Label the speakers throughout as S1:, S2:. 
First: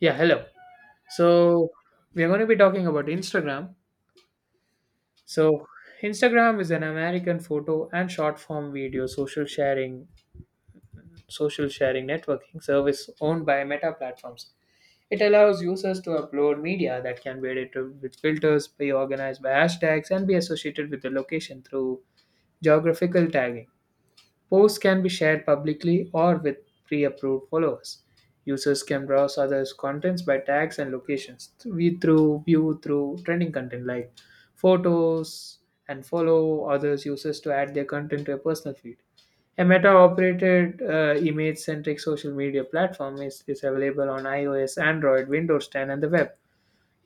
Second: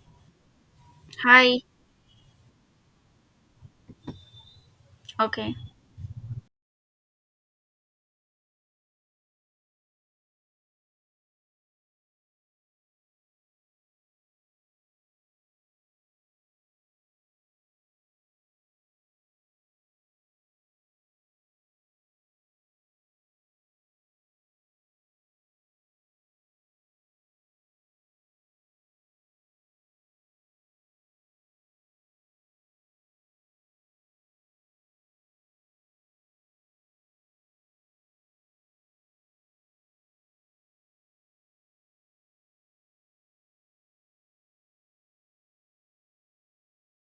S1: Yeah, hello.
S2: Hi.
S1: So, we are going to be talking about Instagram.
S2: Okay.
S1: So, Instagram is an American photo and short form video social sharing networking service owned by Meta Platforms. It allows users to upload media that can be edited with filters, be organized by hashtags, and be associated with the location through geographical tagging. Posts can be shared publicly or with pre approved followers. Users can browse others' contents by tags and locations. We through view through trending content like photos and follow others users to add their content to a personal feed. A Meta operated image centric social media platform is available on iOS, Android, Windows 10, and the web.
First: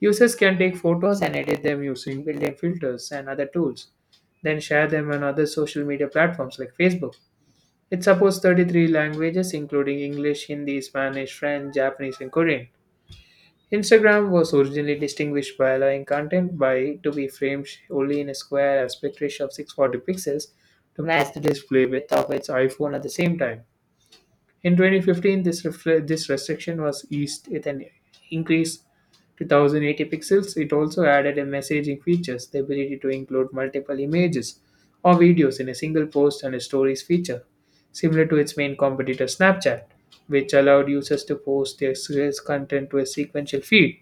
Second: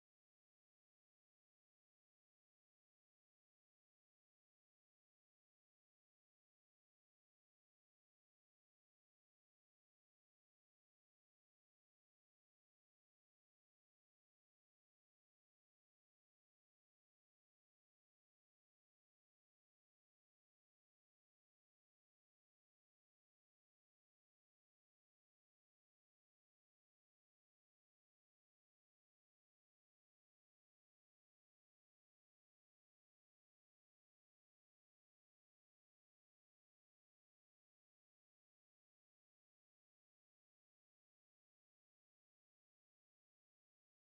S1: Users can take photos and edit them using built in filters and other tools, then share them on other social media platforms like Facebook. It supports 33 languages, including English, Hindi, Spanish, French, Japanese, and Korean. Instagram was originally distinguished by allowing content by to be framed only in a square aspect ratio of 640 pixels to match the display width of its iPhone at the same time. In 2015, this restriction was eased with an increase to 1080 pixels. It also added a messaging features, the ability to include multiple images or videos in a single post and a stories feature, similar to its main competitor Snapchat, which allowed users to post their serious content to a sequential feed,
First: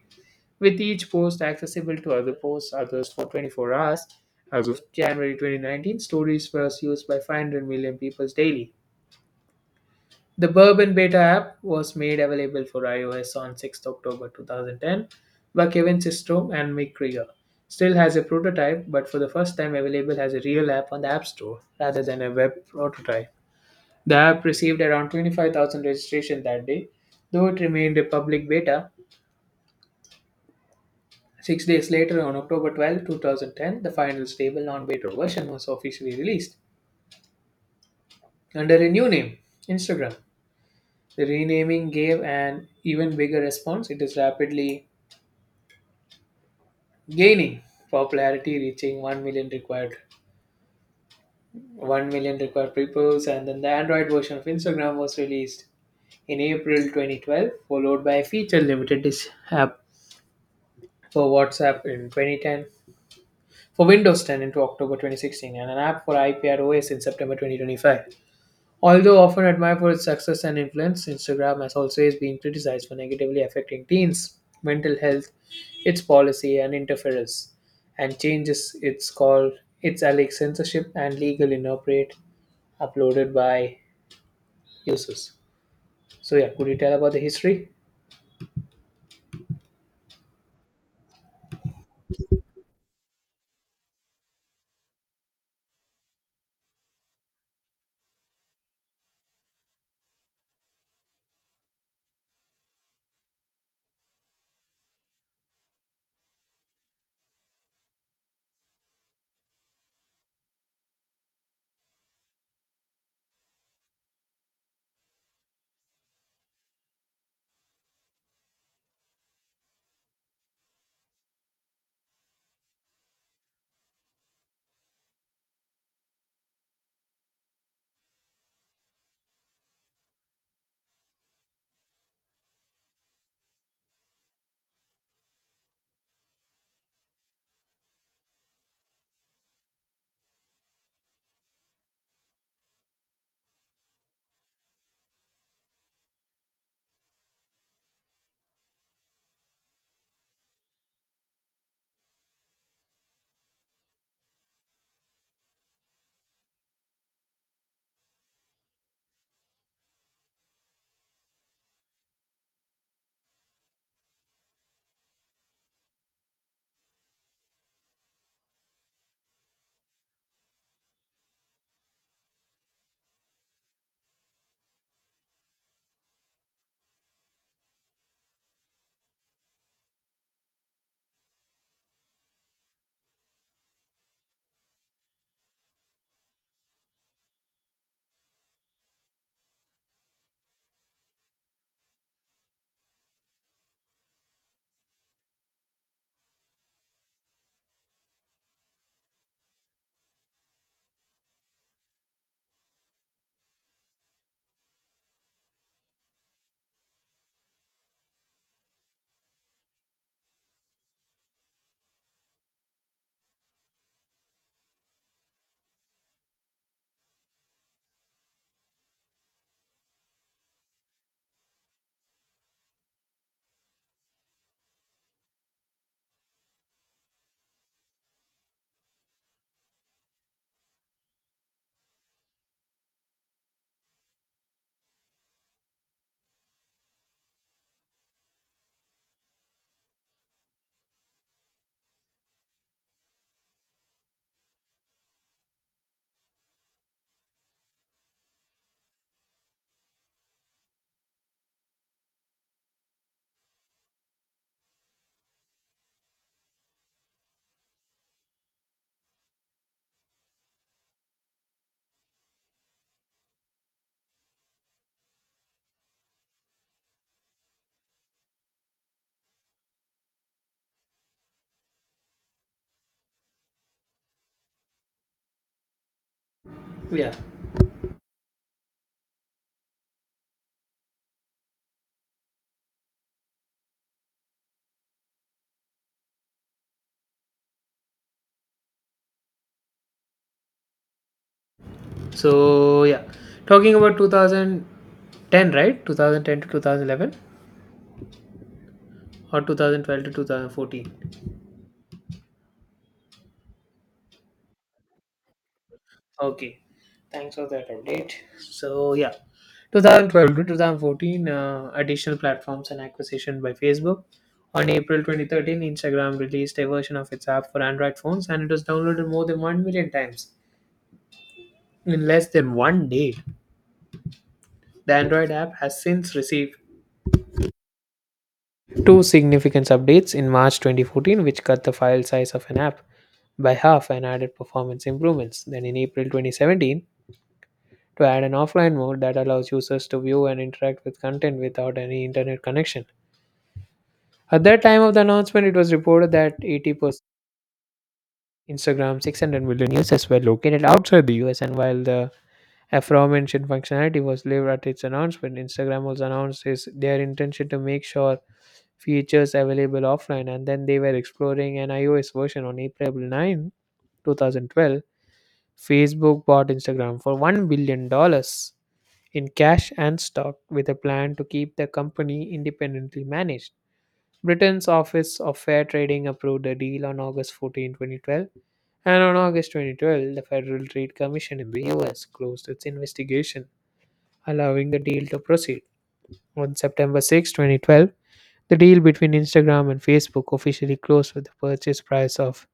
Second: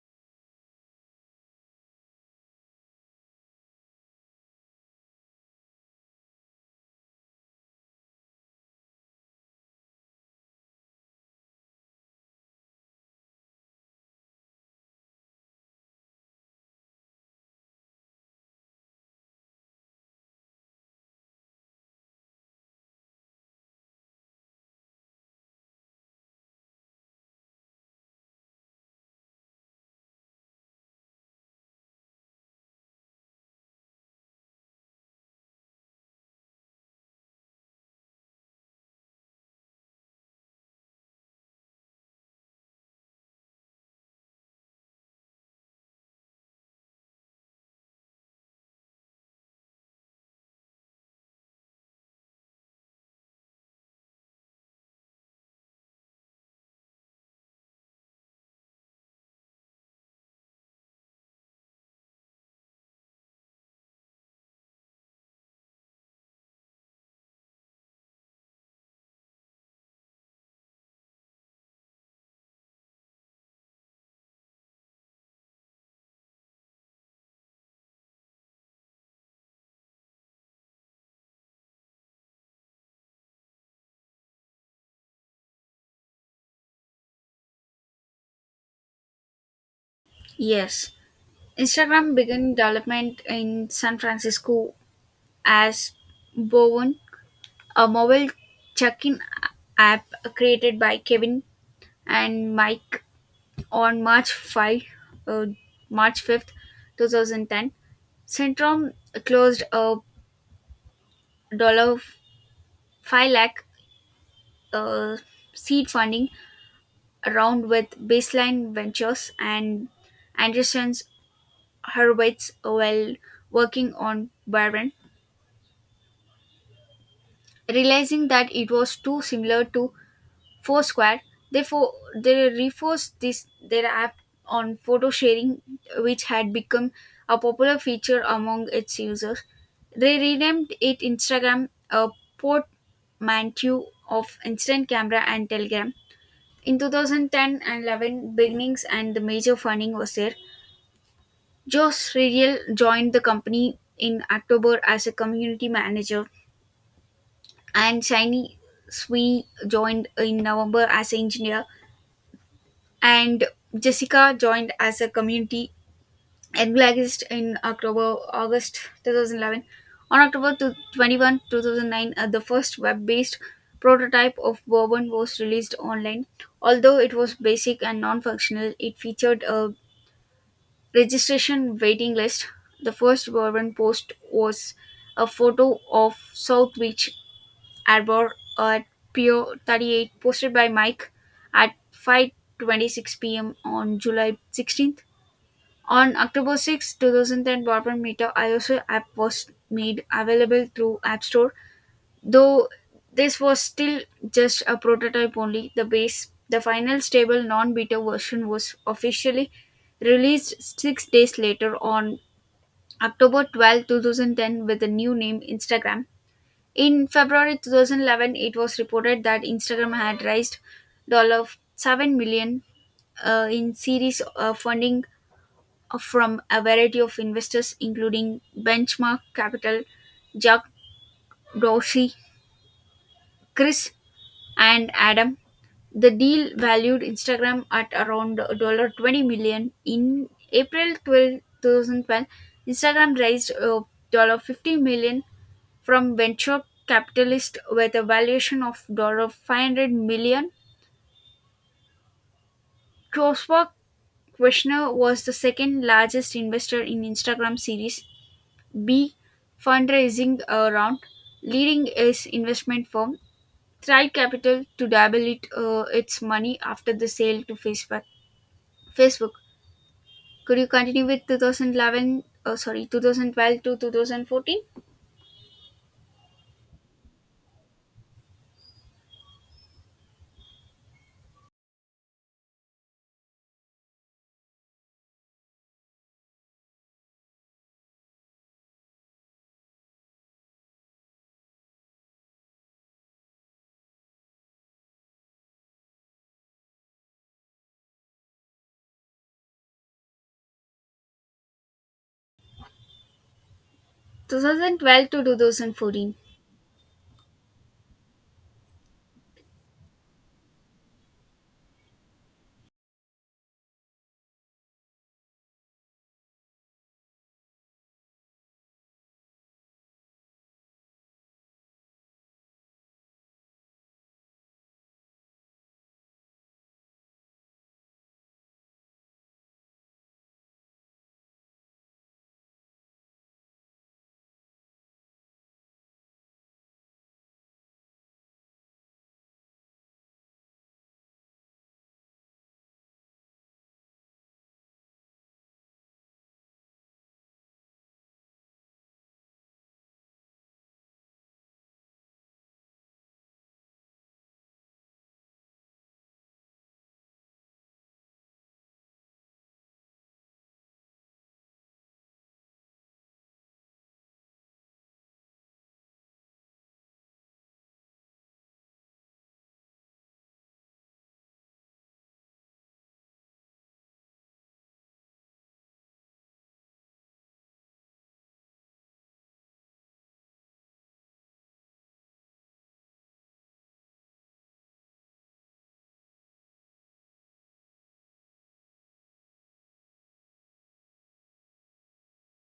S1: with each post accessible to other posts others for 24 hours. As of January 2019, stories was used by 500 million people daily. The Bourbon Beta app was made available for iOS on October 6 2010 by Kevin Systrom and Mick Krieger. Still has a prototype, but for the first time available as a real app on the App Store rather than a web prototype. The app received around 25,000 registrations that day, though it remained a public beta. 6 days later, on October 12, 2010, the final stable non beta version was officially released under a new name, Instagram. The renaming gave an even bigger response. It is rapidly gaining popularity, reaching 1 million required 1 million required pupils, and then the Android version of Instagram was released in April 2012, followed by a app for WhatsApp in 2010, for Windows 10 into October 2016, and an app for iPad OS in September 2025. Although often admired for its success and influence, Instagram has always been criticized for negatively affecting teens' mental health, its policy and interference, and changes its call its alleged censorship and legal inappropriate uploaded by users. So yeah, could you tell about the history?
S2: Yes. Instagram began development in San Francisco as Bowen, a mobile check-in app created by Kevin and Mike on March 5, uh, March 5th, 2010. Centrum closed a dollar 5 lakh uh, seed funding round with Baseline Ventures and Anderson's Hurwitz while working on Barron, realizing that it was too similar to Foursquare. Therefore, they reforced this their app on photo sharing, which had become a popular feature among its users. They renamed it Instagram, a portmanteau of instant camera and Telegram. In 2010 and 11, beginnings and the major funding was there. Josh Riedel joined the company in October as a community manager, and Shiny Sweeney joined in November as an engineer, and Jessica joined as a community evangelist in October August 2011. On October 21, 2009, the first web-based prototype of Bourbon was released online. Although it was basic and non-functional, it featured a registration waiting list. The first government post was a photo of South Beach Arbor at Pier 38 posted by Mike at 5:26 p.m. on July 16th. On October 6, 2010, Bourbon Meter iOS app was made available through App Store. Though this was still just a prototype only, the final stable non-beta version was officially released 6 days later on October 12th, two 2010, with the new name Instagram. In February 2011, it was reported that Instagram had raised $7 million in series funding from a variety of investors, including Benchmark Capital, Jack Dorsey, Chris, and Adam. The deal valued Instagram at around $20 million. In April 12th, two 2012, Instagram raised $50 million from venture capitalists with a valuation of $500 million. Troswa Kushner was the second largest investor in Instagram Series B fundraising round, leading his investment firm Thrive Capital to double its money after the sale to Facebook. Facebook. Could you continue with 2011? Sorry, 2012 to 2014.
S1: Yeah. So yeah, talking about 2010, right? 2010 to 2011 or 2012 to 2014.
S2: 2012 to 2014.
S1: Okay, thanks for that update. So yeah, 2012 to 2014, additional platforms and acquisition by Facebook. On April 2013, Instagram released a version of its app for Android phones, and it was downloaded more than 1 million times in less than 1 day. The Android app has since received two significant updates in March 2014, which cut the file size of an app by half and added performance improvements. Then in April 2017, to add an offline mode that allows users to view and interact with content without any internet connection. At that time of the announcement, it was reported that 80% Instagram's 600 million users were located outside the US, and while the aforementioned functionality was leaved at its announcement, Instagram also announced is their intention to make sure features available offline, and then they were exploring an iOS version on April 9, 2012. Facebook bought Instagram for $1 billion dollars in cash and stock, with a plan to keep the company independently managed. Britain's Office of Fair Trading approved the deal on August 14, 2012, and on August 2012, the Federal Trade Commission in the US closed its investigation, allowing the deal to proceed. On September 6, 2012, the deal between Instagram and Facebook officially closed with a purchase price of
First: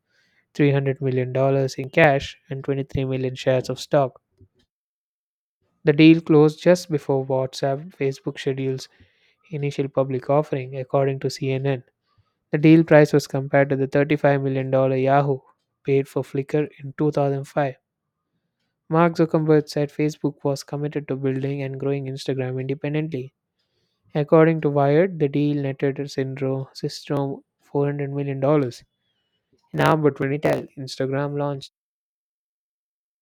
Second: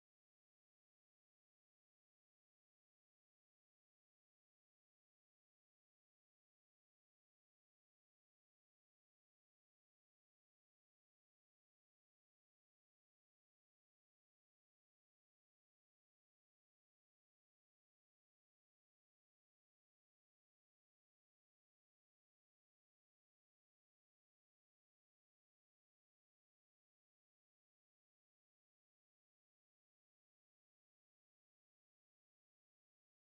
S1: $300 million dollars in cash and 23 million shares of stock. The deal closed just before WhatsApp, Facebook schedules initial public offering, according to CNN. The deal price was compared to the $35 million dollars Yahoo paid for Flickr in 2005. Mark Zuckerberg said Facebook was committed to building and growing Instagram independently. According to Wired, the deal netted Syndrome System $400 million dollars. In October 2010, Instagram launched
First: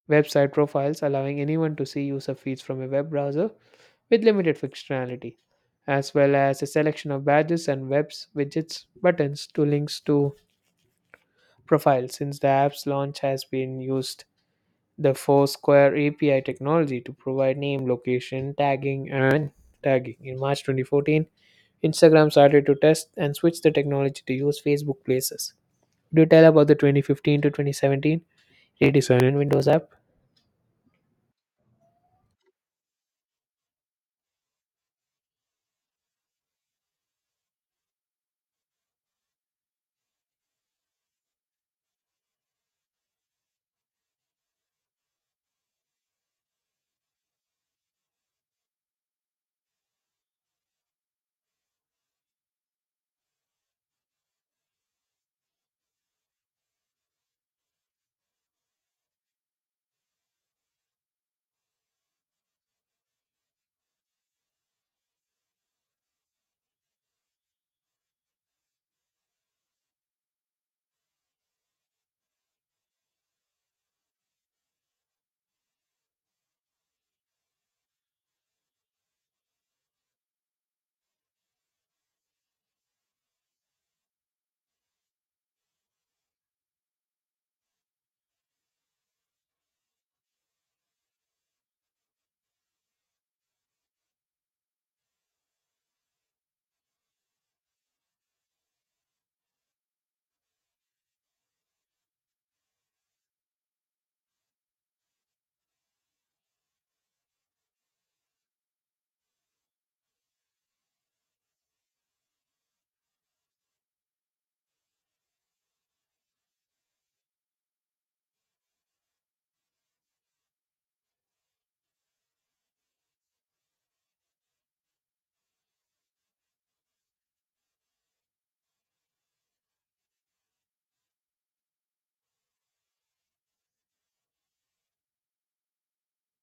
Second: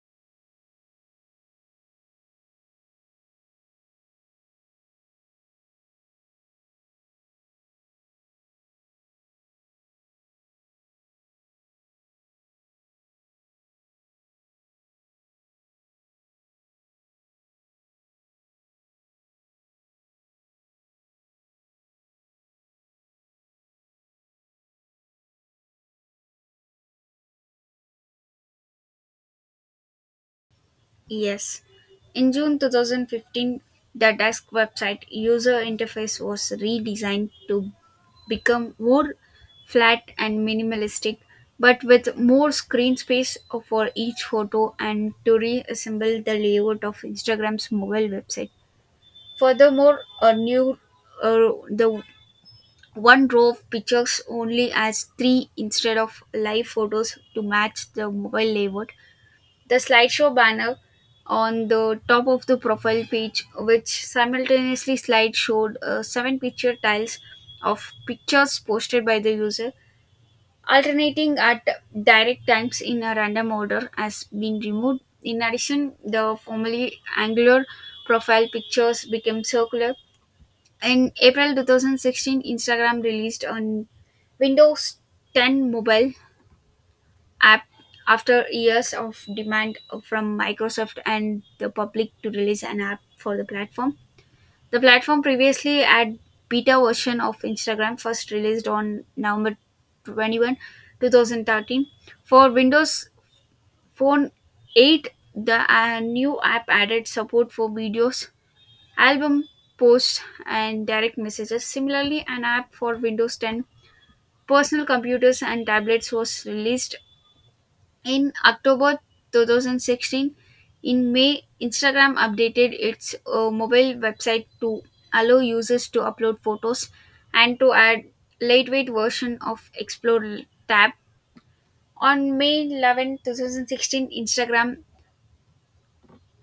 S1: website profiles allowing anyone to see user feeds from a web browser with limited functionality, as well as a selection of badges and widgets, buttons to links to profiles. Since the app's launch has been used the Foursquare API technology to provide name, location, tagging. In March 2014, Instagram started to test and switch the technology to use Facebook Places. Could you tell about the 2015 to 2017 redesign in Windows app?
S2: Yes. In June 2015, the Desk website user interface was redesigned to become more flat and minimalistic, but with more screen space for each photo and to reassemble the layout of Instagram's mobile website. Furthermore, a new the one row of pictures only as three instead of live photos to match the mobile layout the slideshow banner on the top of the profile page, which simultaneously slide showed seven picture tiles of pictures posted by the user, alternating at direct times in a random order, has been removed. In addition, the formerly angular profile pictures became circular. In April 2016, Instagram released on Windows 10 mobile app after years of demand from Microsoft and the public to release an app for the platform. The platform previously had beta version of Instagram first released on November 21, 2013. For Windows Phone 8, the new app added support for videos, album posts, and direct messages. Similarly, an app for Windows 10 personal computers and tablets was released in October 2016, in May, Instagram updated its mobile website to allow users to upload photos and to add lightweight version of Explore tab. On May 11, 2016, Instagram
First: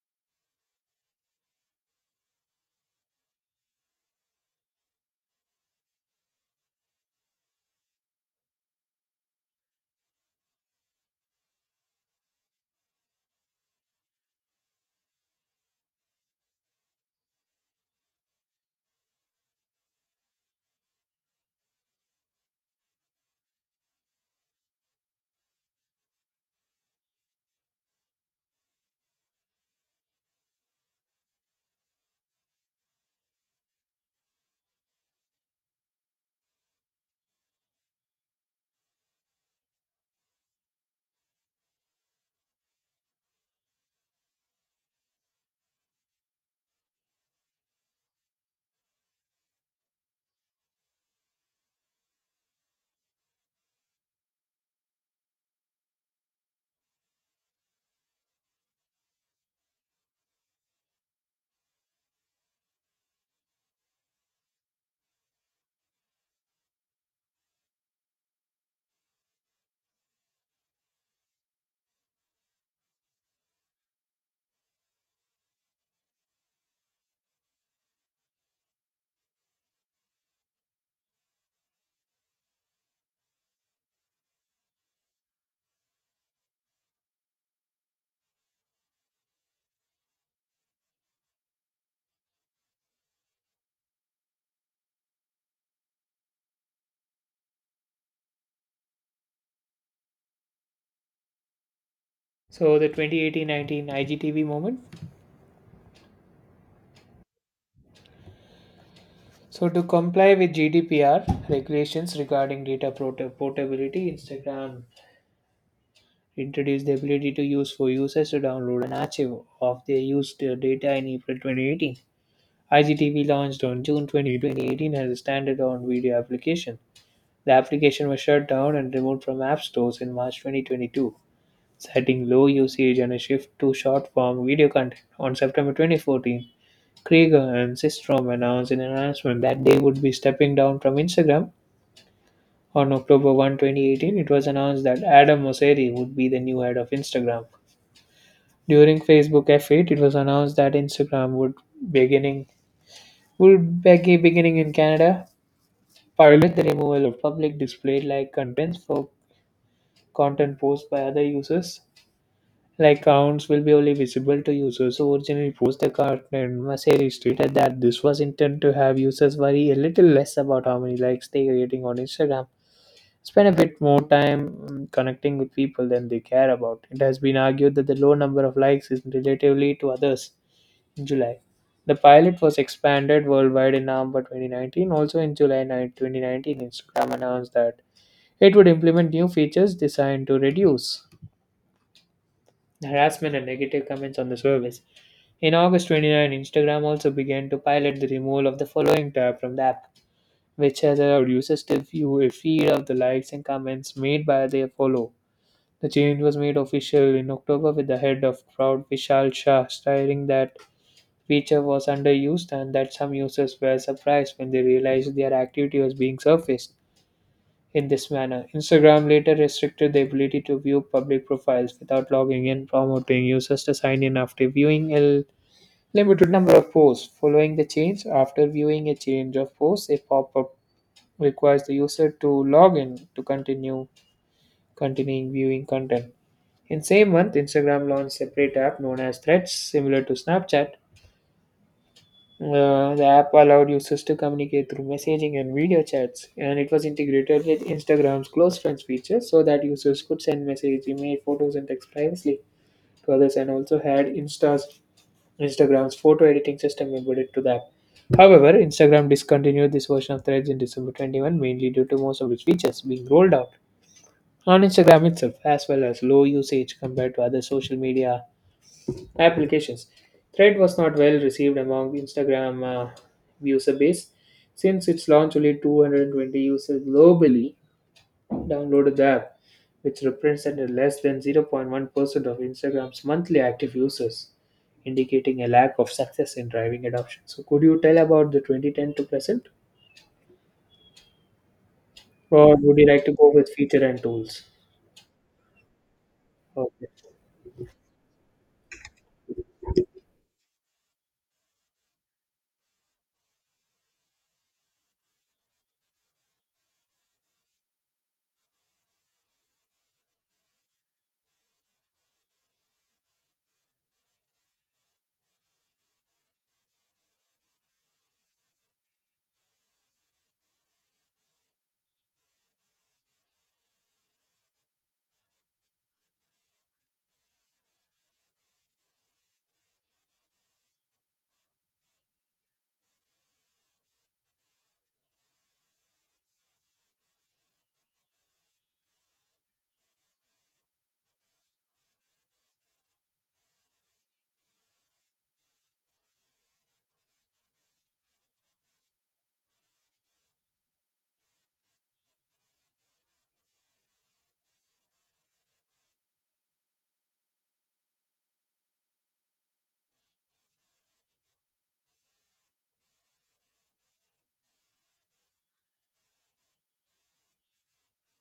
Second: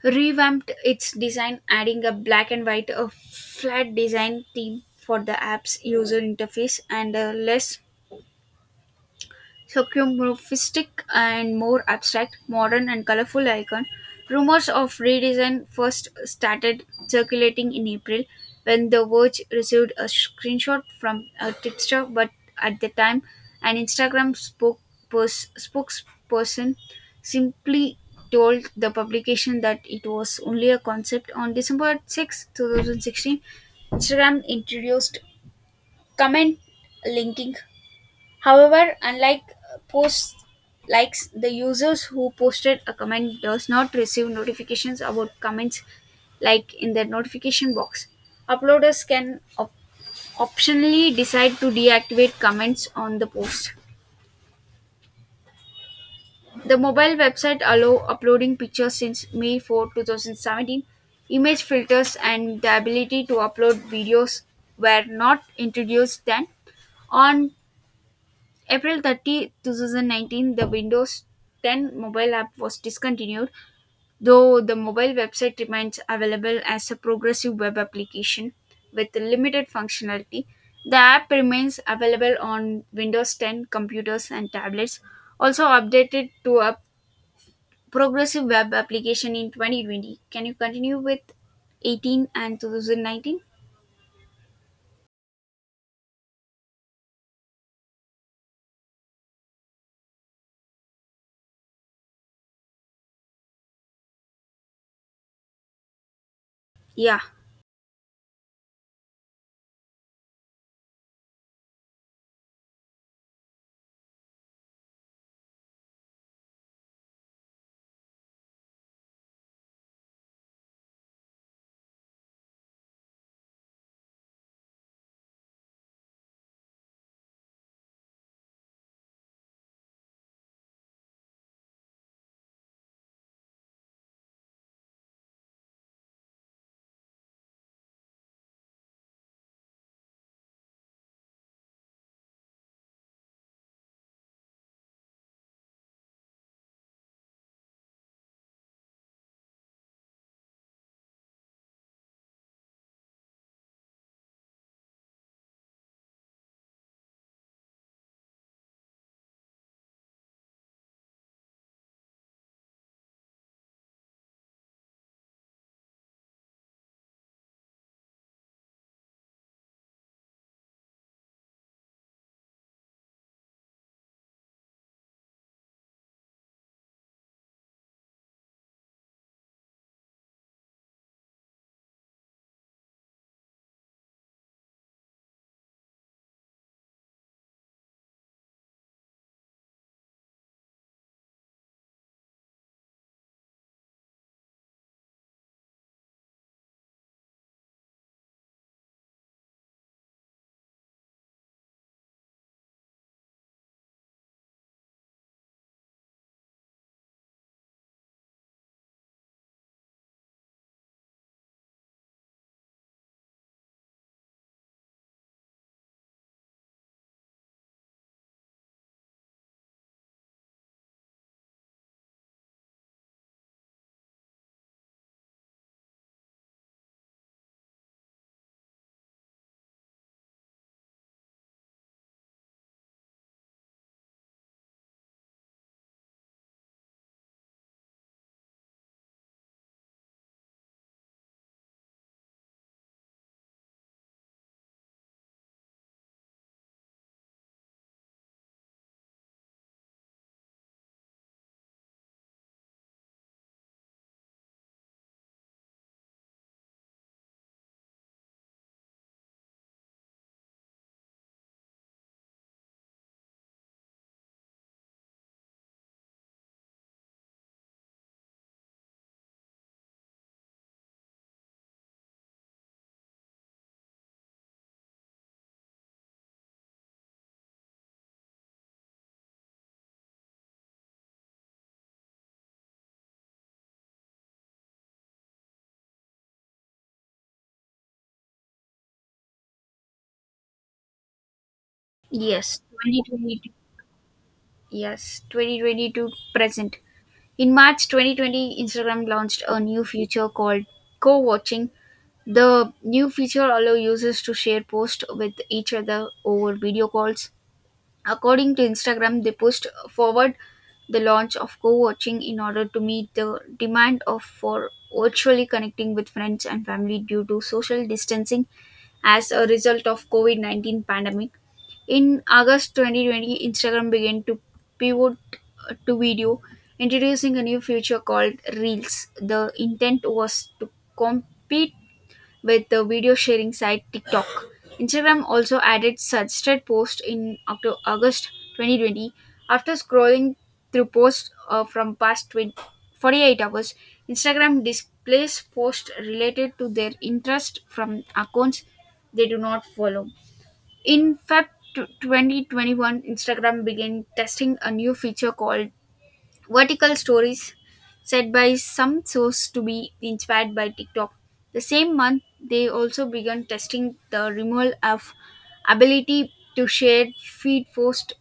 S2: revamped its design, adding a black and white flat design theme for the app's user interface and a less Sophomorphistic and more abstract, modern and colorful icon. Rumors of redesign first started circulating in April when The Verge received a screenshot from a tipster, but at the time, an Instagram spokesperson simply told the publication that it was only a concept. On December 6, 2016, Instagram introduced comment linking. However, unlike posts likes, the users who posted a comment does not receive notifications about comments like in their notification box. Uploaders can optionally decide to deactivate comments on the post. The mobile website allow uploading pictures since May 4, 2017. Image filters and the ability to upload videos were not introduced then. On April 30, 2019, the Windows 10 mobile app was discontinued, though the mobile website remains available as a progressive web application with limited functionality. The app remains available on Windows 10 computers and tablets, also updated to a progressive web application in 2020. Can you continue with 18 and 2019?
S1: So the 2018-19 IGTV moment.
S2: Yeah,
S1: So, to comply with GDPR regulations regarding portability, Instagram introduced the ability to use for users to download an archive of their used data in April 2018. IGTV launched on June 2018 as a standalone video application. The application was shut down and removed from app stores in March 2022, citing low usage and a shift to short-form video content. On September 2014, Krieger and Systrom announced in an announcement that they would be stepping down from Instagram. On October 1, 2018, it was announced that Adam Mosseri would be the new head of Instagram. During Facebook F8, it was announced that Instagram beginning would be beginning in Canada pilot the removal of public display like contents for content posts by other users. Like accounts will be only visible to users who originally post the content. Mosseri stated that this was intended to have users worry a little less about how many likes they are getting on Instagram spend a bit more time connecting with people than they care about. It has been argued that the low number of likes is relatively to others in July. The pilot was expanded worldwide in November 2019. Also in July 9, 2019, Instagram announced that it would implement new features designed to reduce harassment and negative comments on the service. In August 29, Instagram also began to pilot the removal of the following tab from the app, which has allowed users to view a feed of the likes and comments made by their follow. The change was made official in October with the head of crowd Vishal Shah stating that feature was underused and that some users were surprised when they realized their activity was being surfaced in this manner. Instagram later restricted the ability to view public profiles without logging in, promoting users to sign in after viewing a limited number of posts. Following the change, after viewing a change of posts, a pop-up requires the user to log in to continue continuing viewing content. In same month, Instagram launched separate app known as Threads, similar to Snapchat. The app allowed users to communicate through messaging and video chats, and it was integrated with Instagram's close friends feature so that users could send messages, email, photos, and text privately to others, and also had Insta's Instagram's photo editing system embedded to the app. However, Instagram discontinued this version of Threads in December 21, mainly due to most of its features being rolled out on Instagram itself, as well as low usage compared to other social media applications. Thread was not well received among Instagram user base since its launch only 220 users globally downloaded the app, which represented less than 0.1% of Instagram's monthly active users, indicating a lack of success in driving adoption. So, could you tell about the 2010 to present, or
S2: yes,
S1: would you like to go
S2: 2020.
S1: with feature and tools?
S2: Yes, 2020 to present.
S1: Okay.
S2: In March 2020, Instagram launched a new feature called co watching. The new feature allows users to share posts with each other over video calls. According to Instagram, they pushed forward the launch of co watching in order to meet the demand of for virtually connecting with friends and family due to social distancing as a result of COVID 19 pandemic. In August 2020, Instagram began to pivot to video, introducing a new feature called Reels. The intent was to compete with the video sharing site TikTok. Instagram also added suggested posts in August 2020. After scrolling through posts from past 20, 48 hours, Instagram displays posts related to their interest from accounts they do not follow. In Feb 2021, Instagram began testing a new feature called vertical stories, said by some sources to be inspired by TikTok. The same month, they also began testing the removal of ability to share feed posts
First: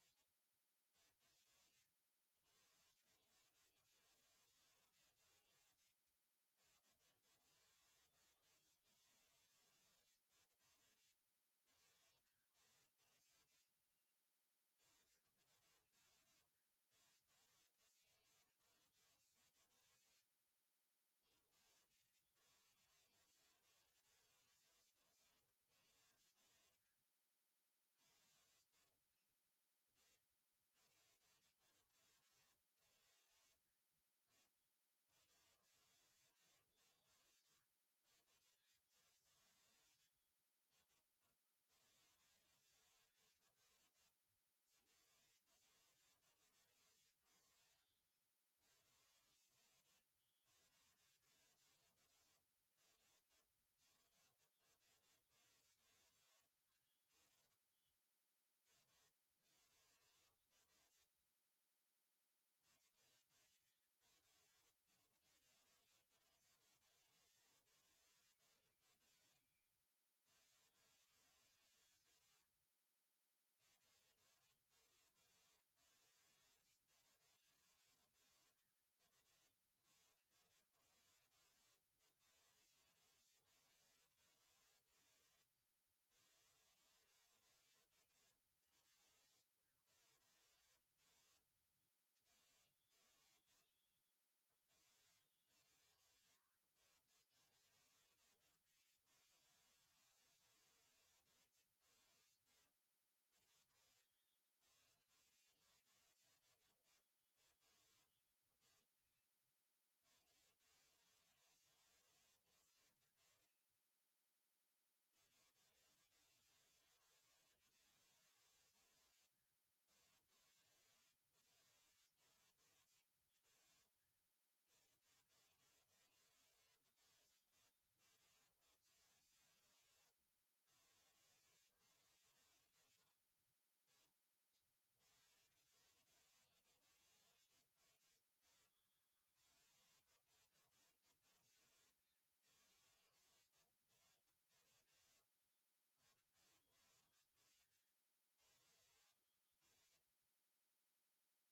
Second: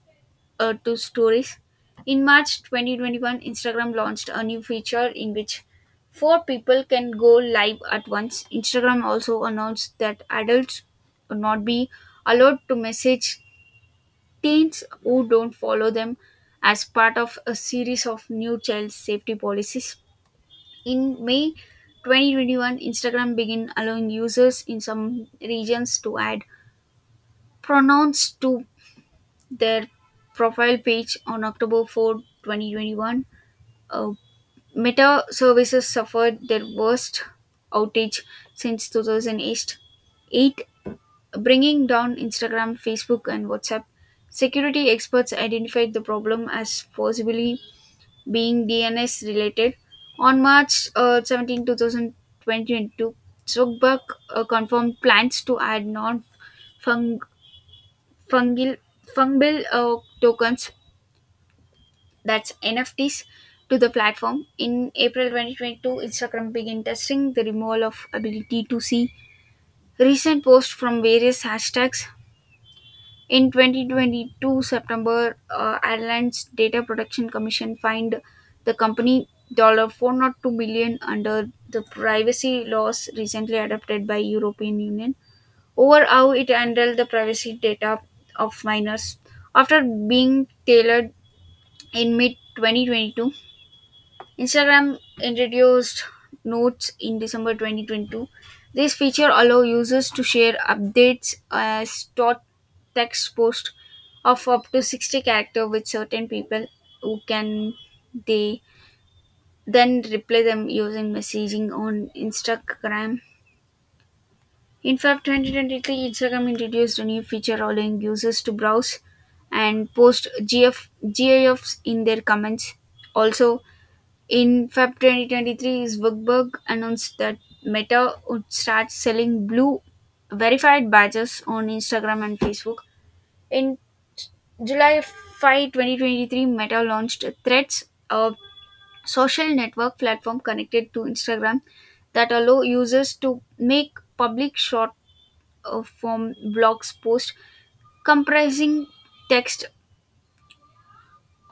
S2: to stories. In March 2021, Instagram launched a new feature in which four people can go live at once. Instagram also announced that adults will not be allowed to message teens who don't follow them as part of a series of new child safety policies. In May 2021, Instagram began allowing users in some regions to add pronouns to their profile page on October 4, 2021. Uh, Meta services suffered their worst outage since 2008, Eight, eight, bringing down Instagram, Facebook, and WhatsApp. Security experts identified the problem as possibly being DNS related. On March 17, 2022, Zuckerberg confirmed plans to add non fungible fungal fungible uh, tokens that's NFTs to the platform. In April 2022, Instagram began testing the removal of ability to see recent posts from various hashtags. In 2022 September, Ireland's Data Protection Commission fined the company $402 million dollars under the privacy laws recently adopted by European Union over how it handled the privacy data of minors after being tailored in mid 2022. Instagram introduced Notes in December 2022. This feature allows users to share updates as short text posts of up to 60 characters with certain people who can they then reply them using messaging on Instagram. In Feb 2023, Instagram introduced a new feature allowing users to browse and post GIFs in their comments. Also, in Feb 2023, Zuckerberg announced that Meta would start selling blue verified badges on Instagram and Facebook. In July 5, 2023, Meta launched Threads, a social network platform connected to Instagram that allow users to make public short form blogs post comprising text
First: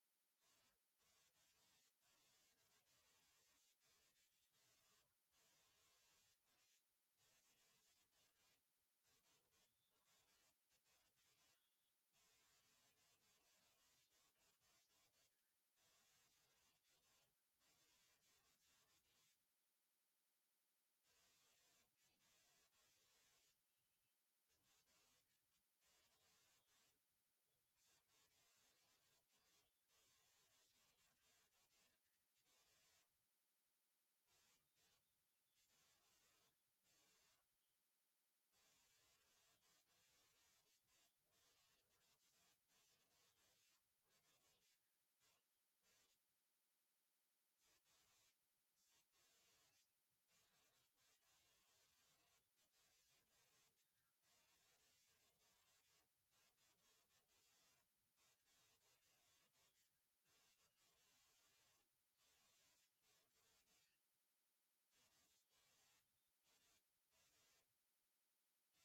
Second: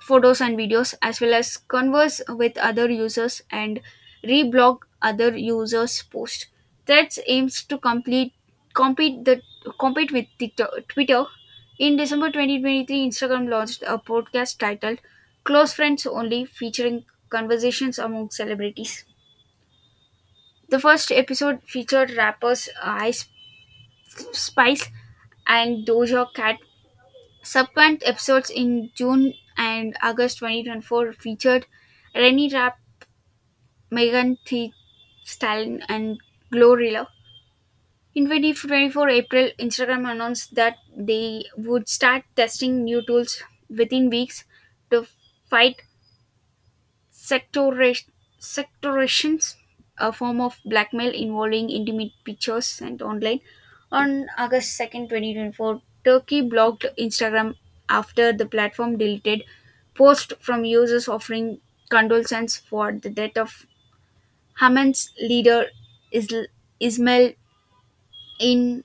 S2: photos and videos as well as converse with other users and reblog other users posts. Threads aims to complete compete the compete with TikTok, Twitter. In December 2023, Instagram launched a podcast titled Close Friends Only, featuring conversations among celebrities. The first episode featured rappers Ice Spice and Doja Cat. Subsequent episodes in June and August 2024 featured Renny Rapp, Megan Thee Stallion, and Glorilla. In 2024 April, Instagram announced that they would start testing new tools within weeks to fight Sectora- sectorations, a form of blackmail involving intimate pictures sent online. On August 2nd, 2024, Turkey blocked Instagram after the platform deleted posts from users offering condolences for the death of Haman's leader Isl- Ismail in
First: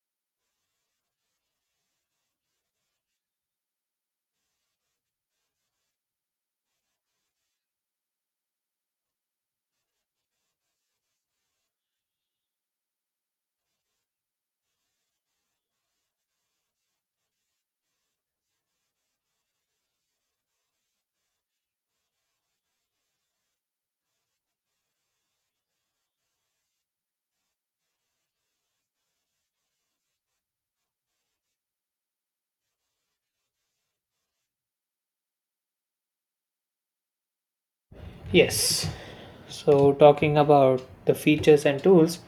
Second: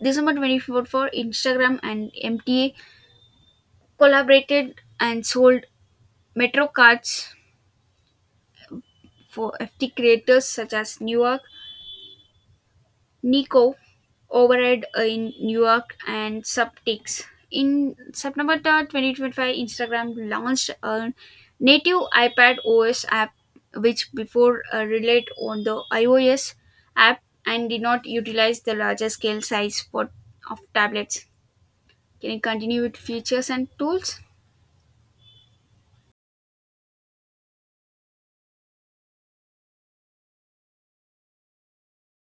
S2: December 2024. Instagram and MTA collaborated and sold Metro cards for FT creators such as Newark Nico override in New York and Subtix. In September 2025, Instagram launched a native iPad OS app, which before relied on the iOS app and did not utilize the larger scale size of tablets. Can you continue with features and tools?
S1: Yes. So, talking about the features and tools,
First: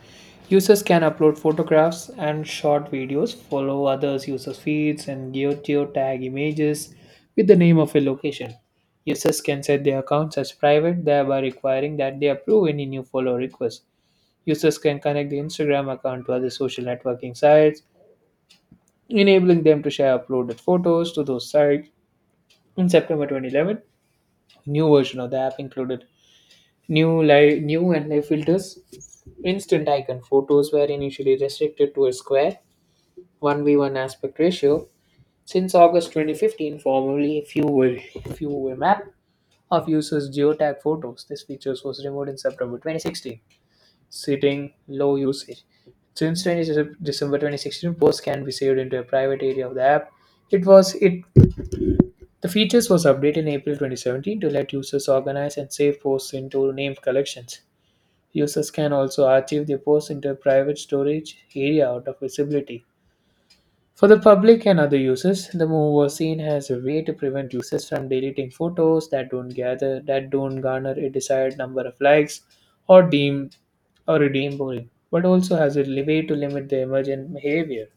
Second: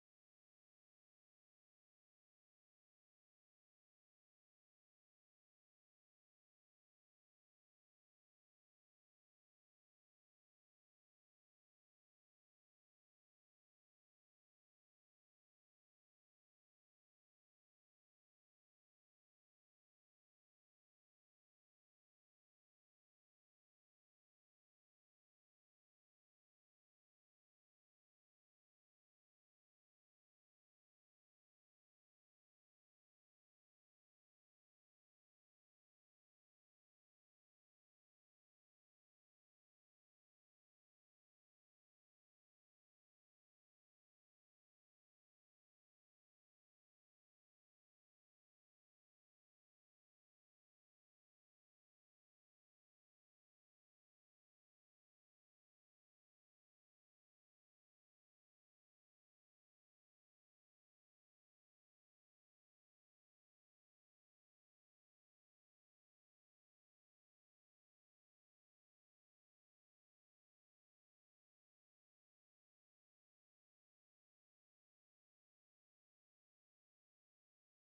S1: users can upload photographs and short videos, follow others' users' feeds, and geotag images with the name of a location. Users can set their accounts as private, thereby requiring that they approve any new follow requests. Users can connect the Instagram account to other social networking sites, enabling them to share uploaded photos to those sites. In September 2011, new version of the app included new and live filters, instant icon photos were initially restricted to a square one by one aspect ratio. Since August 2015, few were map of users geotag photos. This feature was removed in September 2016, citing low usage. Since December 2016, posts can be saved into a private area of the app. It was it the features was updated in April 2017 to let users organize and save posts into named collections. Users can also archive their posts into a private storage area out of visibility. For the public and other users, the move was seen as a way to prevent users from deleting photos that don't gather that don't garner a desired number of likes or deem boring, but also as a way to limit the emergent behavior.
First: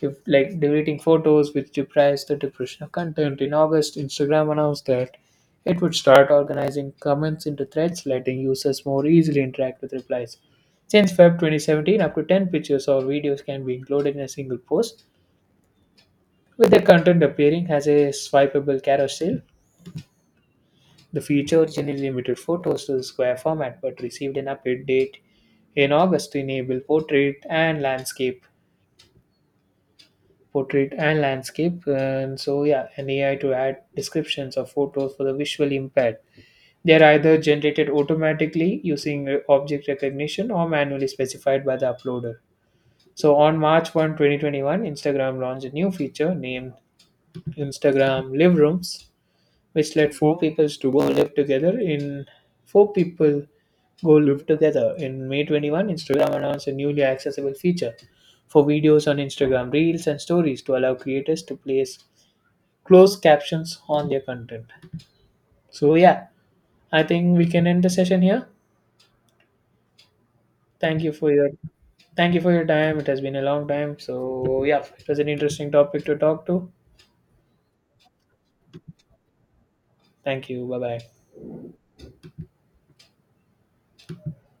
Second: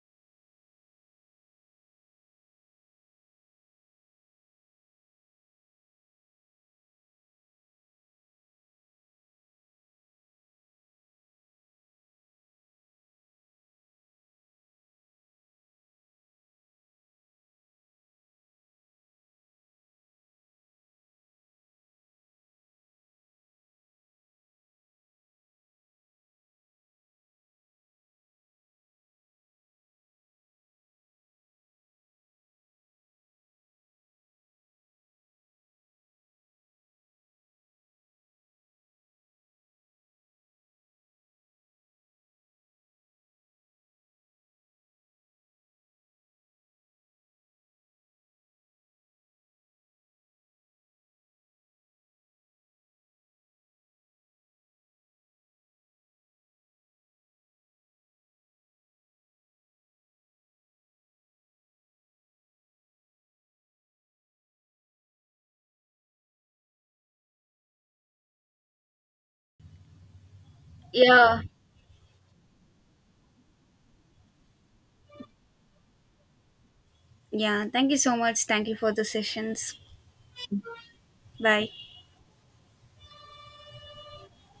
S1: Deleting photos which deprives the depression of content. In August, Instagram announced that it would start organizing comments into threads, letting users more easily interact with replies. Since Feb 2017, up to 10 pictures or videos can be included in a single post, with the content appearing as a swipeable carousel. The feature generally limited photos to the square format but received an update date in August to enable portrait and landscape. And so, yeah, an AI to add descriptions of photos for the visually impaired. They are either generated automatically using object recognition or manually specified by the uploader. So, on March 1, 2021, Instagram launched a new feature named Instagram Live Rooms, which let four people go live together. In May 21, Instagram announced a newly accessible feature for videos on Instagram Reels and Stories to allow creators to place closed captions on their content. So yeah, I think we can end the session here. Thank you for
S2: Yeah.
S1: your Thank you for your time. It has been a long time. So yeah, it was an interesting topic to talk to.
S2: Yeah. Thank you so much. Thank you for the sessions.
S1: Thank you. Bye bye.
S2: Bye.